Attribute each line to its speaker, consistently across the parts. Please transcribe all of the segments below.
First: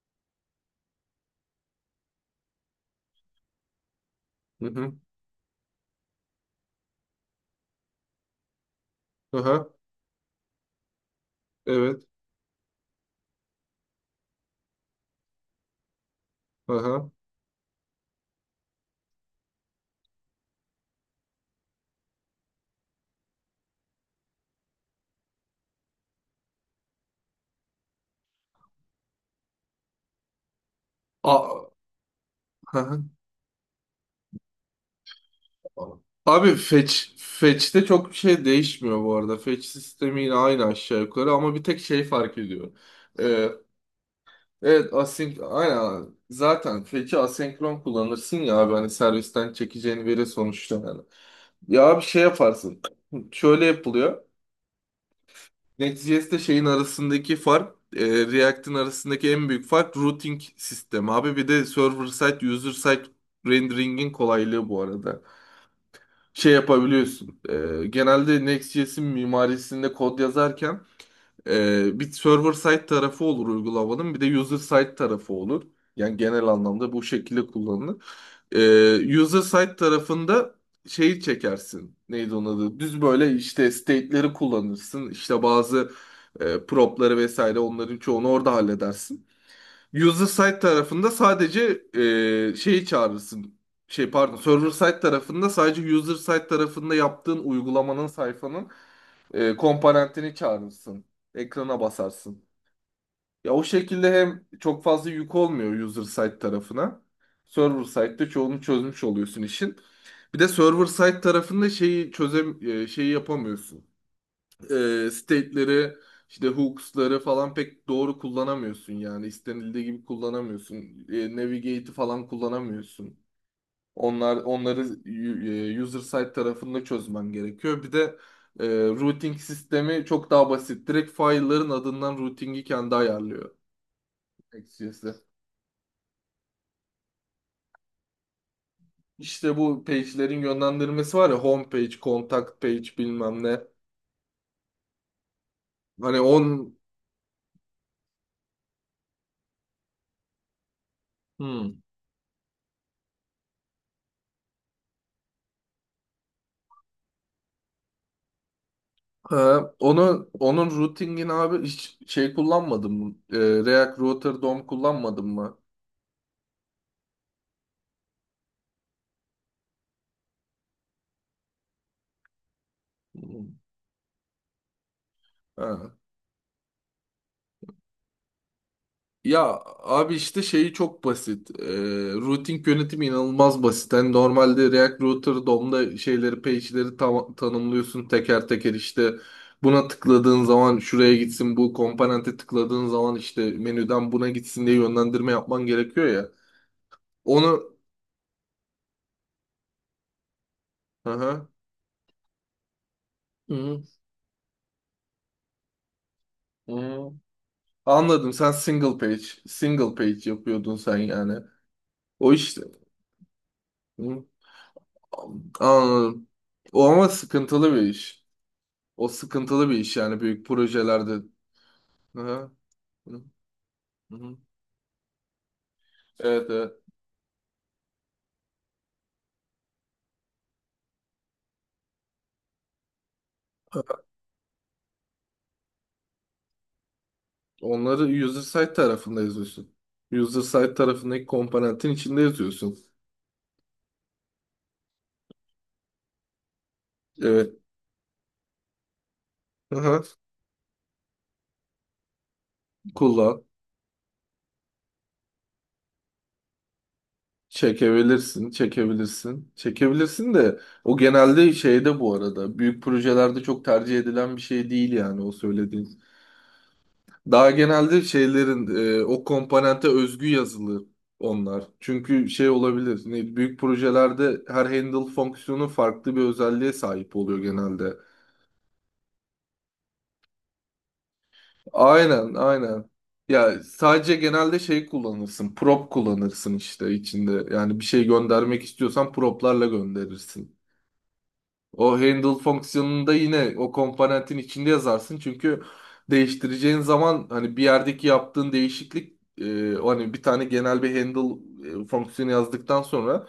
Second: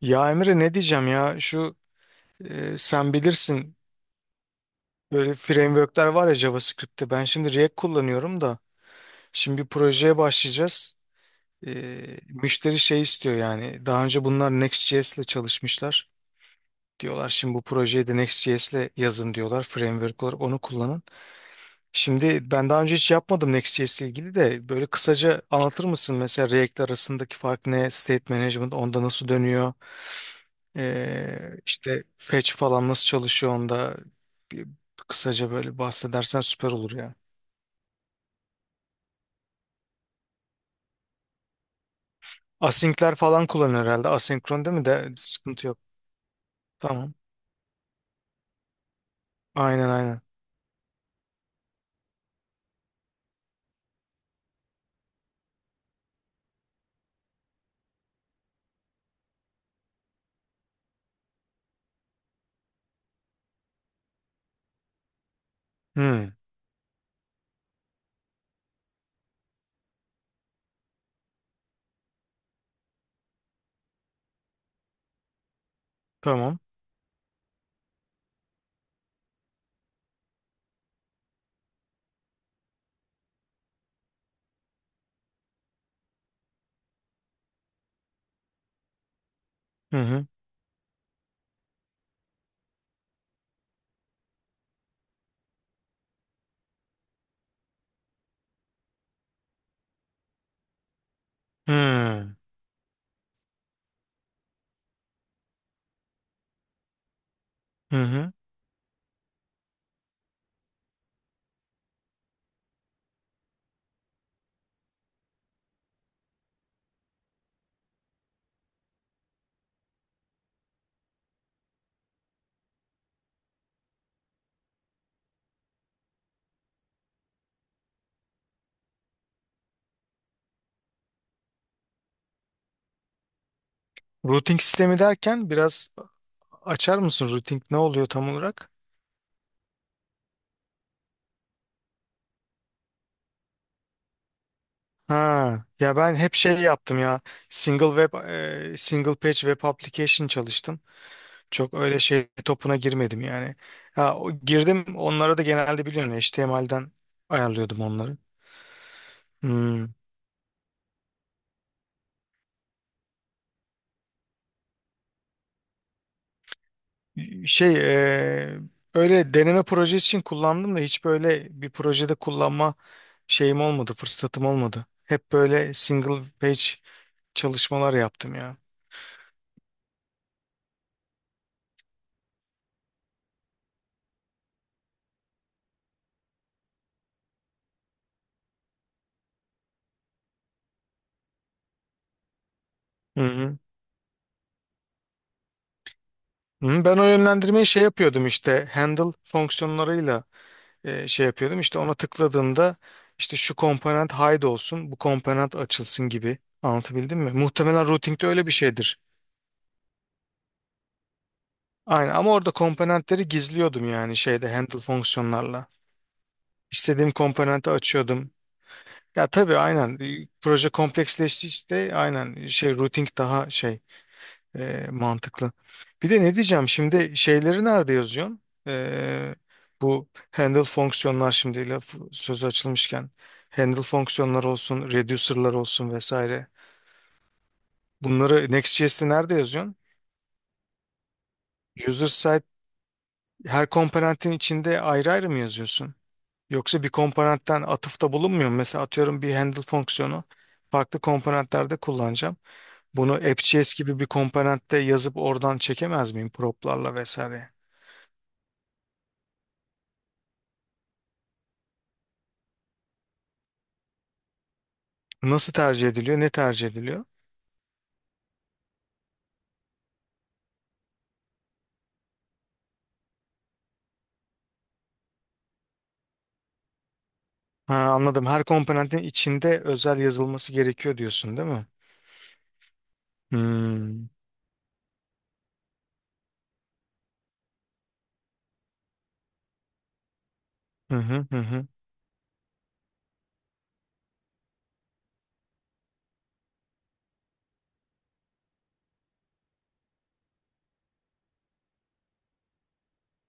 Speaker 1: Ya Emre ne diyeceğim ya şu sen bilirsin
Speaker 2: Hı hı.
Speaker 1: böyle frameworkler var ya JavaScript'te ben şimdi React kullanıyorum da şimdi bir
Speaker 2: Aha,
Speaker 1: projeye başlayacağız. E,
Speaker 2: evet.
Speaker 1: Müşteri şey istiyor yani daha önce bunlar Next.js ile çalışmışlar.
Speaker 2: Aha.
Speaker 1: Diyorlar şimdi bu projeyi de Next.js ile yazın diyorlar framework olarak onu kullanın. Şimdi ben daha önce hiç yapmadım Next.js ile ilgili de böyle kısaca anlatır mısın mesela React arasındaki fark ne? State management onda nasıl dönüyor?
Speaker 2: A
Speaker 1: İşte fetch falan
Speaker 2: aha.
Speaker 1: nasıl çalışıyor onda bir kısaca böyle bahsedersen
Speaker 2: Abi
Speaker 1: süper olur
Speaker 2: fetch
Speaker 1: ya.
Speaker 2: fetch'te çok bir şey değişmiyor bu arada. Fetch sistemi yine aynı aşağı yukarı ama bir tek şey fark ediyor.
Speaker 1: Async'ler falan
Speaker 2: Ee,
Speaker 1: kullanıyor herhalde. Asenkron değil mi
Speaker 2: evet,
Speaker 1: de
Speaker 2: async
Speaker 1: sıkıntı yok.
Speaker 2: aynen zaten
Speaker 1: Tamam.
Speaker 2: fetch'i asenkron kullanırsın ya abi hani servisten
Speaker 1: Aynen
Speaker 2: çekeceğin
Speaker 1: aynen.
Speaker 2: veri sonuçta yani. Ya bir şey yaparsın. Şöyle yapılıyor. Neticesinde şeyin arasındaki fark, React'in arasındaki en büyük fark routing sistemi abi. Bir de server side, user side rendering'in kolaylığı bu arada.
Speaker 1: Hı,
Speaker 2: Şey yapabiliyorsun. Genelde Next.js'in mimarisinde kod yazarken bir server side tarafı olur uygulamanın, bir de user side tarafı olur. Yani genel
Speaker 1: tamam.
Speaker 2: anlamda bu şekilde kullanılır. User side tarafında şeyi çekersin. Neydi onun adı? Düz böyle işte state'leri kullanırsın. İşte bazı prop'ları vesaire onların çoğunu orada halledersin.
Speaker 1: Hı
Speaker 2: User
Speaker 1: hı.
Speaker 2: side tarafında sadece şeyi çağırırsın. Şey pardon, server side tarafında sadece user side tarafında yaptığın uygulamanın sayfanın komponentini çağırırsın. Ekrana
Speaker 1: Hı
Speaker 2: basarsın. Ya o şekilde hem çok fazla yük olmuyor user side tarafına. Server
Speaker 1: hı.
Speaker 2: side'de
Speaker 1: Hı.
Speaker 2: çoğunu çözmüş oluyorsun işin. Bir de server side tarafında şeyi yapamıyorsun. State'leri işte hooks'ları falan pek doğru kullanamıyorsun yani istenildiği gibi kullanamıyorsun. Navigate'i falan kullanamıyorsun. Onları user side tarafında çözmen gerekiyor. Bir de routing sistemi çok daha basit. Direkt file'ların adından routing'i kendi ayarlıyor.
Speaker 1: Routing sistemi
Speaker 2: XCS'de.
Speaker 1: derken biraz açar mısın? Routing ne oluyor tam olarak?
Speaker 2: İşte bu page'lerin yönlendirmesi var ya home page, contact page bilmem ne.
Speaker 1: Ha, ya ben
Speaker 2: Hani
Speaker 1: hep şey
Speaker 2: on
Speaker 1: yaptım ya. Single web, Single page web application çalıştım. Çok
Speaker 2: Hmm.
Speaker 1: öyle şey topuna girmedim yani. Ha, girdim onlara da genelde biliyorsun HTML'den ayarlıyordum onları.
Speaker 2: Ha,
Speaker 1: Hmm.
Speaker 2: onun routing'ini abi hiç şey kullanmadım. React Router DOM kullanmadım mı?
Speaker 1: Şey e, öyle deneme projesi için kullandım da hiç böyle bir projede kullanma
Speaker 2: Hmm.
Speaker 1: şeyim olmadı, fırsatım olmadı. Hep böyle
Speaker 2: Ha.
Speaker 1: single page çalışmalar yaptım ya.
Speaker 2: Ya abi işte şeyi çok basit. Routing yönetimi inanılmaz basit. Yani normalde React Router DOM'da şeyleri, page'leri tanımlıyorsun teker teker işte buna tıkladığın zaman şuraya gitsin, bu komponente tıkladığın zaman
Speaker 1: Hı
Speaker 2: işte
Speaker 1: hı.
Speaker 2: menüden buna gitsin diye yönlendirme yapman gerekiyor ya.
Speaker 1: Hı, ben o yönlendirmeyi
Speaker 2: Onu
Speaker 1: şey yapıyordum işte handle fonksiyonlarıyla
Speaker 2: hı
Speaker 1: şey
Speaker 2: hı,
Speaker 1: yapıyordum. İşte ona tıkladığımda işte şu
Speaker 2: hı
Speaker 1: komponent hide olsun, bu komponent açılsın gibi.
Speaker 2: hı.
Speaker 1: Anlatabildim mi? Muhtemelen routing'de
Speaker 2: Anladım.
Speaker 1: öyle
Speaker 2: Sen
Speaker 1: bir şeydir.
Speaker 2: single page yapıyordun sen yani.
Speaker 1: Aynen ama
Speaker 2: O
Speaker 1: orada
Speaker 2: işte.
Speaker 1: komponentleri gizliyordum yani
Speaker 2: Hı.
Speaker 1: şeyde handle fonksiyonlarla.
Speaker 2: Anladım. O ama
Speaker 1: İstediğim komponenti
Speaker 2: sıkıntılı bir iş.
Speaker 1: açıyordum.
Speaker 2: O
Speaker 1: Ya tabii
Speaker 2: sıkıntılı bir iş
Speaker 1: aynen
Speaker 2: yani büyük
Speaker 1: proje
Speaker 2: projelerde.
Speaker 1: kompleksleşti işte
Speaker 2: Hı
Speaker 1: aynen
Speaker 2: hı.
Speaker 1: şey routing daha şey
Speaker 2: Hı hı.
Speaker 1: mantıklı. Bir de ne
Speaker 2: Evet,
Speaker 1: diyeceğim
Speaker 2: evet.
Speaker 1: şimdi şeyleri nerede yazıyorsun? Bu handle fonksiyonlar şimdi laf sözü açılmışken handle fonksiyonlar olsun, reducer'lar olsun vesaire.
Speaker 2: Onları user
Speaker 1: Bunları
Speaker 2: side
Speaker 1: Next.js'te
Speaker 2: tarafında
Speaker 1: nerede
Speaker 2: yazıyorsun.
Speaker 1: yazıyorsun?
Speaker 2: User side tarafındaki komponentin
Speaker 1: User
Speaker 2: içinde
Speaker 1: side
Speaker 2: yazıyorsun.
Speaker 1: her komponentin içinde ayrı ayrı mı yazıyorsun? Yoksa bir
Speaker 2: Evet.
Speaker 1: komponentten atıfta bulunmuyor mu? Mesela atıyorum bir handle
Speaker 2: Hı hı.
Speaker 1: fonksiyonu farklı komponentlerde kullanacağım. Bunu
Speaker 2: Kullan.
Speaker 1: AppJS gibi bir komponentte yazıp oradan çekemez miyim prop'larla vesaire?
Speaker 2: Çekebilirsin, çekebilirsin. Çekebilirsin de o genelde şeyde bu arada. Büyük projelerde çok tercih edilen bir şey değil yani o
Speaker 1: Nasıl tercih
Speaker 2: söylediğin.
Speaker 1: ediliyor? Ne tercih ediliyor?
Speaker 2: Daha genelde şeylerin o komponente özgü yazılı onlar. Çünkü şey olabilir. Ne, büyük projelerde her handle fonksiyonu farklı bir özelliğe sahip oluyor
Speaker 1: Ha,
Speaker 2: genelde.
Speaker 1: anladım. Her komponentin içinde özel yazılması gerekiyor diyorsun, değil mi?
Speaker 2: Aynen, aynen. Ya
Speaker 1: Hmm.
Speaker 2: sadece genelde şey kullanırsın. Prop kullanırsın işte içinde. Yani bir şey göndermek istiyorsan proplarla gönderirsin.
Speaker 1: Hı hı hı hı.
Speaker 2: O handle fonksiyonunda yine o komponentin içinde yazarsın. Çünkü değiştireceğin zaman hani bir yerdeki yaptığın değişiklik o hani bir tane genel bir handle fonksiyonu yazdıktan sonra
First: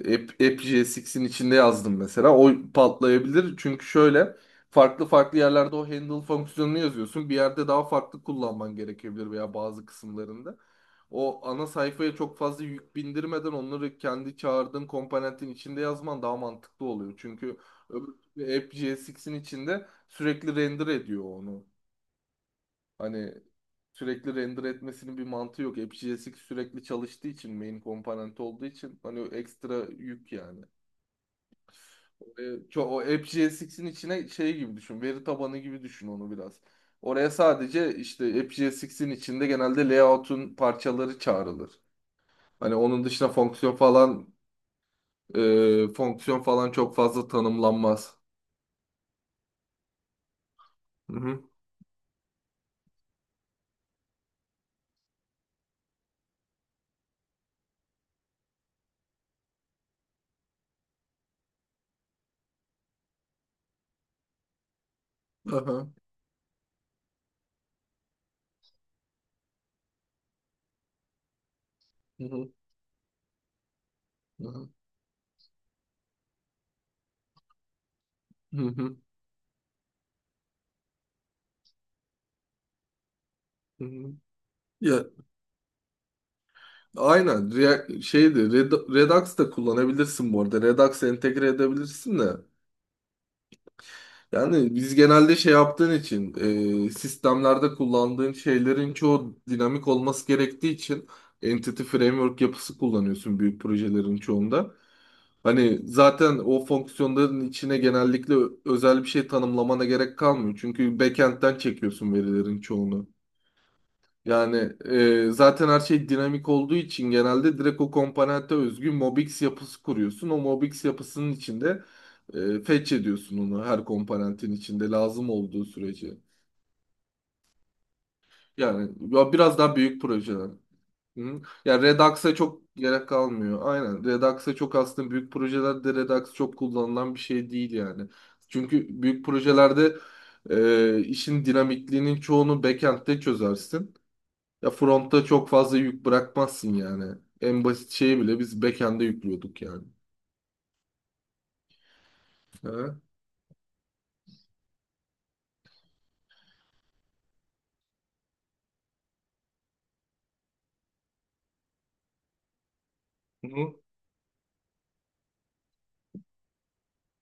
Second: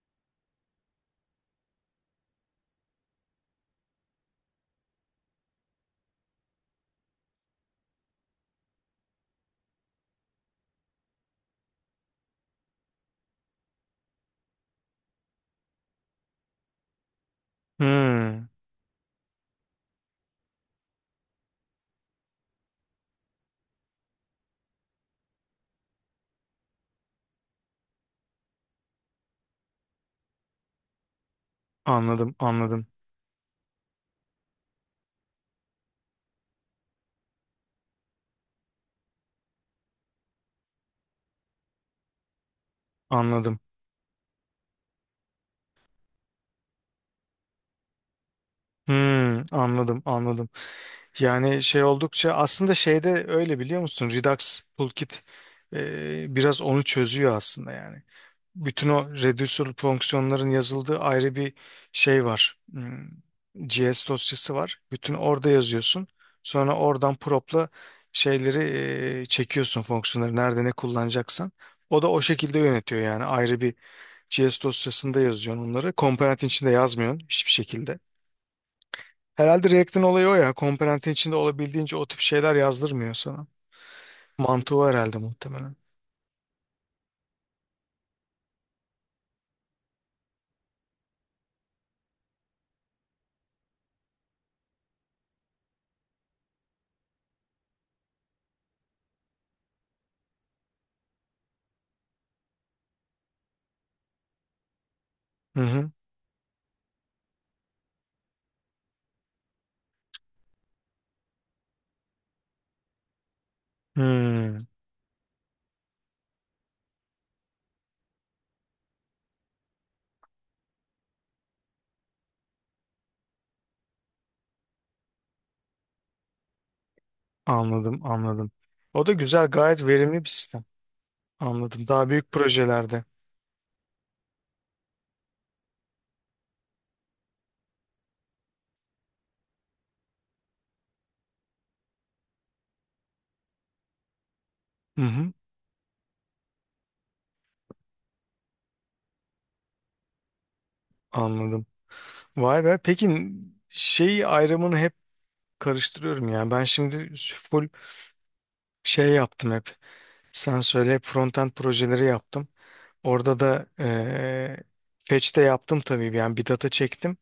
Speaker 2: AppJSX'in içinde yazdım mesela. O patlayabilir. Çünkü şöyle farklı farklı yerlerde o handle fonksiyonunu yazıyorsun. Bir yerde daha farklı kullanman gerekebilir veya bazı kısımlarında. O ana sayfaya çok fazla yük bindirmeden onları kendi çağırdığın komponentin içinde yazman daha mantıklı oluyor. Çünkü
Speaker 1: Hmm.
Speaker 2: öbür- AppJSX'in içinde sürekli render ediyor onu. Hani sürekli render etmesinin bir mantığı yok. AppJSX sürekli çalıştığı için main komponent olduğu için hani ekstra yük yani.
Speaker 1: Anladım, anladım,
Speaker 2: O AppGSX'in içine şey gibi düşün. Veri tabanı gibi düşün onu biraz. Oraya sadece işte AppGSX'in içinde genelde layout'un parçaları çağrılır. Hani onun dışında
Speaker 1: anladım.
Speaker 2: fonksiyon falan çok fazla tanımlanmaz.
Speaker 1: Hmm, anladım, anladım.
Speaker 2: Hı hı.
Speaker 1: Yani şey oldukça aslında şeyde öyle biliyor musun? Redux Toolkit biraz onu çözüyor aslında yani. Bütün o reducer fonksiyonların yazıldığı ayrı bir şey var. Hmm, JS dosyası var. Bütün orada
Speaker 2: Aha.
Speaker 1: yazıyorsun. Sonra oradan prop'la şeyleri çekiyorsun fonksiyonları nerede ne kullanacaksan. O da o
Speaker 2: Hı hı.
Speaker 1: şekilde yönetiyor yani ayrı bir JS
Speaker 2: Aha.
Speaker 1: dosyasında yazıyorsun onları. Komponentin içinde yazmıyorsun hiçbir şekilde.
Speaker 2: Hı hı.
Speaker 1: Herhalde React'in olayı o ya. Komponentin içinde olabildiğince o tip şeyler yazdırmıyor sana.
Speaker 2: Hı hı.
Speaker 1: Mantığı o
Speaker 2: Ya
Speaker 1: herhalde muhtemelen.
Speaker 2: aynen React, şeydi Redux da kullanabilirsin bu arada. Redux entegre edebilirsin de. Yani biz genelde şey yaptığın için sistemlerde kullandığın şeylerin çoğu dinamik olması gerektiği için Entity Framework yapısı kullanıyorsun büyük projelerin çoğunda.
Speaker 1: Hı
Speaker 2: Hani
Speaker 1: hı.
Speaker 2: zaten o fonksiyonların içine genellikle özel bir şey tanımlamana gerek kalmıyor. Çünkü backend'den çekiyorsun verilerin çoğunu. Yani
Speaker 1: Hmm,
Speaker 2: zaten her şey dinamik olduğu için genelde direkt o komponente özgü Mobix yapısı kuruyorsun. O Mobix yapısının içinde fetch ediyorsun onu her komponentin içinde lazım olduğu sürece.
Speaker 1: anladım, anladım.
Speaker 2: Yani
Speaker 1: O da
Speaker 2: ya
Speaker 1: güzel,
Speaker 2: biraz daha
Speaker 1: gayet
Speaker 2: büyük
Speaker 1: verimli bir
Speaker 2: projeler.
Speaker 1: sistem.
Speaker 2: Hı. Ya
Speaker 1: Anladım. Daha büyük
Speaker 2: Redux'a çok
Speaker 1: projelerde.
Speaker 2: gerek kalmıyor. Aynen Redux'a çok aslında büyük projelerde Redux çok kullanılan bir şey değil yani. Çünkü büyük projelerde işin dinamikliğinin çoğunu backend'de çözersin. Ya
Speaker 1: Hı
Speaker 2: frontta
Speaker 1: hı.
Speaker 2: çok fazla yük bırakmazsın yani. En basit şeyi bile biz backend'e yüklüyorduk yani.
Speaker 1: Anladım. Vay be.
Speaker 2: Ha?
Speaker 1: Peki şey ayrımını hep karıştırıyorum yani. Ben şimdi full şey yaptım hep. Sen söyle hep frontend projeleri yaptım. Orada
Speaker 2: Hı
Speaker 1: da
Speaker 2: hı.
Speaker 1: fetch'te yaptım tabii. Yani bir data çektim.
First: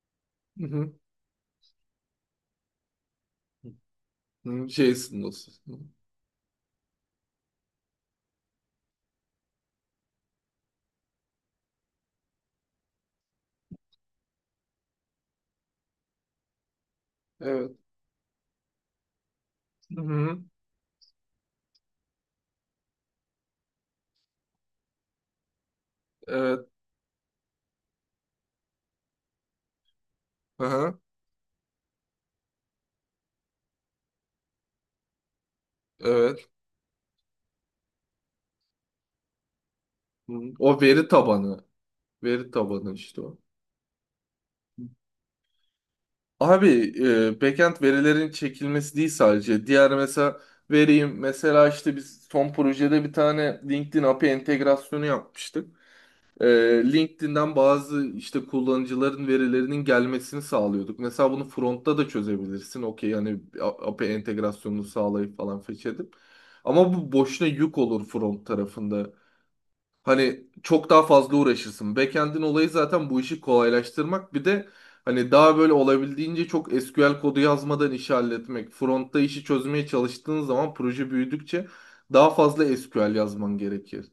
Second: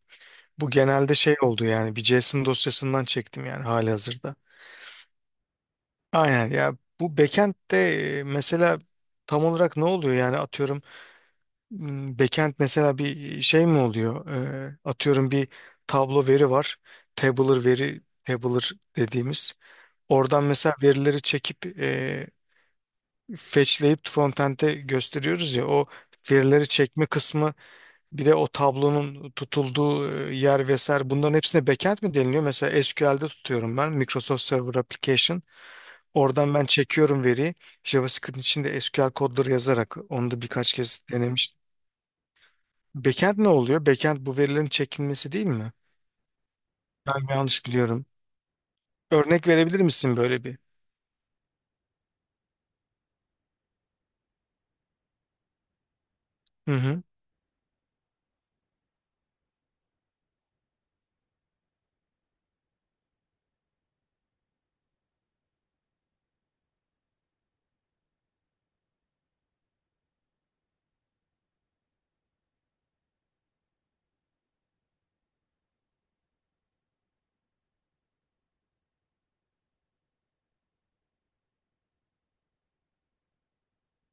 Speaker 1: Bu
Speaker 2: Hı
Speaker 1: genelde şey oldu yani bir JSON dosyasından çektim yani halihazırda.
Speaker 2: hı. JSON dosyası.
Speaker 1: Aynen ya bu backend'de mesela tam olarak ne oluyor yani atıyorum backend mesela bir şey mi oluyor? Atıyorum bir tablo veri var. Tabular
Speaker 2: Evet.
Speaker 1: veri, tabular dediğimiz.
Speaker 2: Hı hı.
Speaker 1: Oradan mesela verileri çekip fetchleyip frontend'e gösteriyoruz ya o
Speaker 2: Evet.
Speaker 1: verileri çekme kısmı. Bir de o tablonun tutulduğu yer
Speaker 2: Aha.
Speaker 1: vesaire bunların hepsine backend mi deniliyor? Mesela SQL'de tutuyorum ben Microsoft Server Application.
Speaker 2: Evet.
Speaker 1: Oradan ben çekiyorum veriyi. JavaScript içinde SQL kodları yazarak onu
Speaker 2: Hı.
Speaker 1: da birkaç
Speaker 2: O
Speaker 1: kez
Speaker 2: veri
Speaker 1: denemiştim.
Speaker 2: tabanı. Veri tabanı işte o.
Speaker 1: Backend ne oluyor? Backend bu verilerin çekilmesi değil mi?
Speaker 2: Abi
Speaker 1: Ben mi yanlış
Speaker 2: backend
Speaker 1: biliyorum.
Speaker 2: verilerin çekilmesi değil
Speaker 1: Örnek
Speaker 2: sadece.
Speaker 1: verebilir
Speaker 2: Diğer
Speaker 1: misin
Speaker 2: mesela
Speaker 1: böyle bir?
Speaker 2: vereyim. Mesela işte biz son projede bir tane LinkedIn API entegrasyonu yapmıştık. e,
Speaker 1: Hı hı.
Speaker 2: LinkedIn'den bazı işte kullanıcıların verilerinin gelmesini sağlıyorduk. Mesela bunu frontta da çözebilirsin. Okey yani API entegrasyonunu sağlayıp falan fetch edip. Ama bu boşuna yük olur front tarafında. Hani çok daha fazla uğraşırsın. Backend'in olayı zaten bu işi kolaylaştırmak. Bir de hani daha böyle olabildiğince çok SQL kodu yazmadan işi halletmek. Frontta işi çözmeye çalıştığın zaman proje büyüdükçe daha fazla SQL yazman gerekir.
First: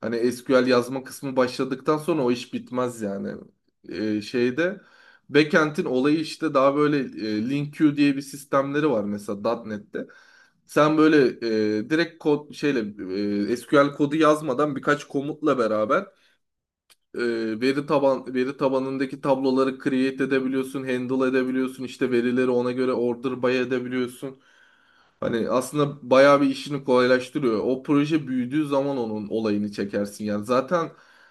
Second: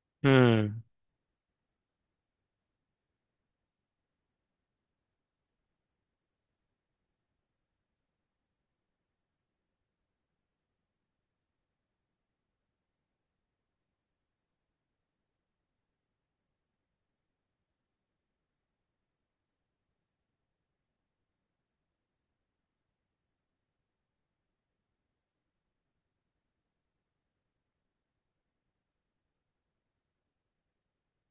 Speaker 2: Hani SQL
Speaker 1: Hmm.
Speaker 2: yazma kısmı başladıktan sonra o iş bitmez yani. Şeyde backend'in olayı işte daha böyle link-queue diye bir sistemleri var mesela .NET'te. Sen böyle direkt kod şeyle SQL kodu yazmadan birkaç komutla beraber e, veri tabanındaki tabloları create edebiliyorsun, handle edebiliyorsun, işte verileri ona göre order by edebiliyorsun. Hani aslında bayağı bir işini kolaylaştırıyor. O proje büyüdüğü zaman onun olayını çekersin yani. Zaten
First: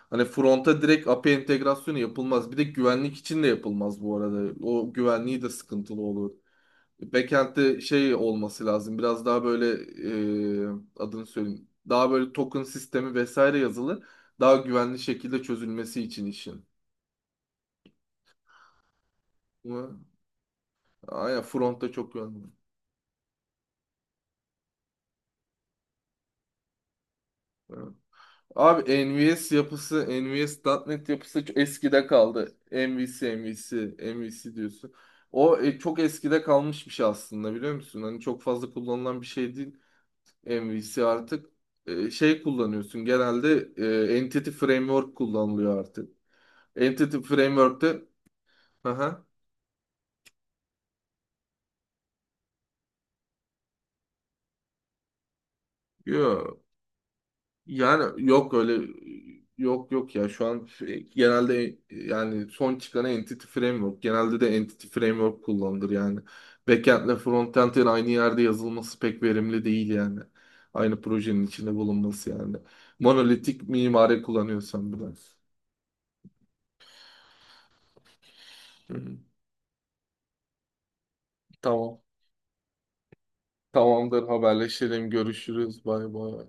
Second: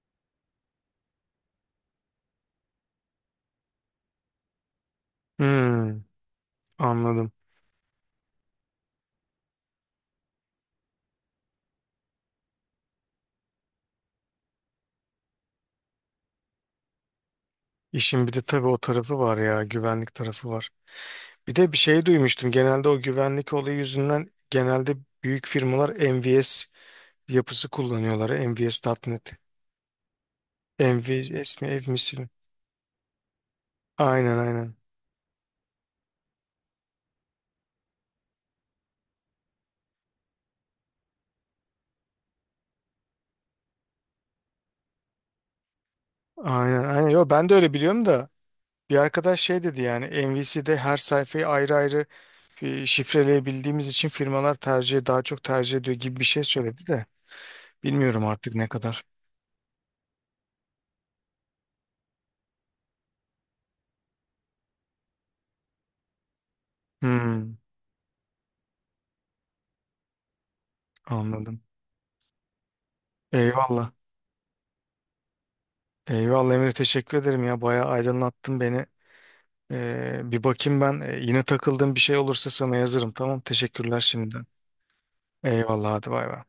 Speaker 2: hani fronta direkt API entegrasyonu yapılmaz. Bir de güvenlik için de yapılmaz bu arada. O güvenliği de
Speaker 1: Hmm.
Speaker 2: sıkıntılı olur.
Speaker 1: Anladım.
Speaker 2: Backend'de şey olması lazım. Biraz daha böyle e, adını söyleyeyim. Daha böyle token sistemi vesaire yazılı. Daha güvenli şekilde çözülmesi için işin.
Speaker 1: İşin bir de tabii o tarafı var ya,
Speaker 2: Ama
Speaker 1: güvenlik tarafı var.
Speaker 2: Aynen
Speaker 1: Bir de bir
Speaker 2: frontta
Speaker 1: şey
Speaker 2: çok güvenli.
Speaker 1: duymuştum. Genelde o güvenlik olayı yüzünden genelde büyük firmalar MVS yapısı
Speaker 2: Evet.
Speaker 1: kullanıyorlar.
Speaker 2: Abi
Speaker 1: MVS.net.
Speaker 2: NVS yapısı, NVS.NET yapısı çok
Speaker 1: MVS mi ev
Speaker 2: eskide
Speaker 1: misin?
Speaker 2: kaldı. MVC, MVC,
Speaker 1: Aynen
Speaker 2: MVC
Speaker 1: aynen.
Speaker 2: diyorsun. O çok eskide kalmış bir şey aslında biliyor musun? Hani çok fazla kullanılan bir şey değil MVC artık. Şey kullanıyorsun genelde Entity Framework kullanılıyor artık.
Speaker 1: Aynen aynen.
Speaker 2: Entity
Speaker 1: Yo, ben de öyle
Speaker 2: Framework'te...
Speaker 1: biliyorum da bir
Speaker 2: Aha,
Speaker 1: arkadaş şey dedi yani MVC'de her sayfayı ayrı ayrı şifreleyebildiğimiz için firmalar tercih daha çok tercih ediyor gibi bir şey
Speaker 2: yo.
Speaker 1: söyledi de
Speaker 2: Yani
Speaker 1: bilmiyorum
Speaker 2: yok
Speaker 1: artık ne
Speaker 2: öyle
Speaker 1: kadar.
Speaker 2: yok yok ya şu an genelde yani son çıkan Entity Framework genelde de Entity Framework kullanılır yani. Backend'le
Speaker 1: Hmm,
Speaker 2: frontend'in aynı yerde yazılması pek verimli değil yani. Aynı projenin
Speaker 1: anladım.
Speaker 2: içinde bulunması yani. Monolitik
Speaker 1: Eyvallah.
Speaker 2: mimari kullanıyorsan biraz.
Speaker 1: Eyvallah Emre teşekkür ederim ya bayağı aydınlattın beni.
Speaker 2: Hı hı.
Speaker 1: Bir bakayım ben. Yine takıldığım bir
Speaker 2: Tamam.
Speaker 1: şey olursa sana yazarım. Tamam. Teşekkürler
Speaker 2: Tamamdır
Speaker 1: şimdiden.
Speaker 2: haberleşelim görüşürüz
Speaker 1: Eyvallah. Hadi
Speaker 2: bay
Speaker 1: bay bay.
Speaker 2: bay.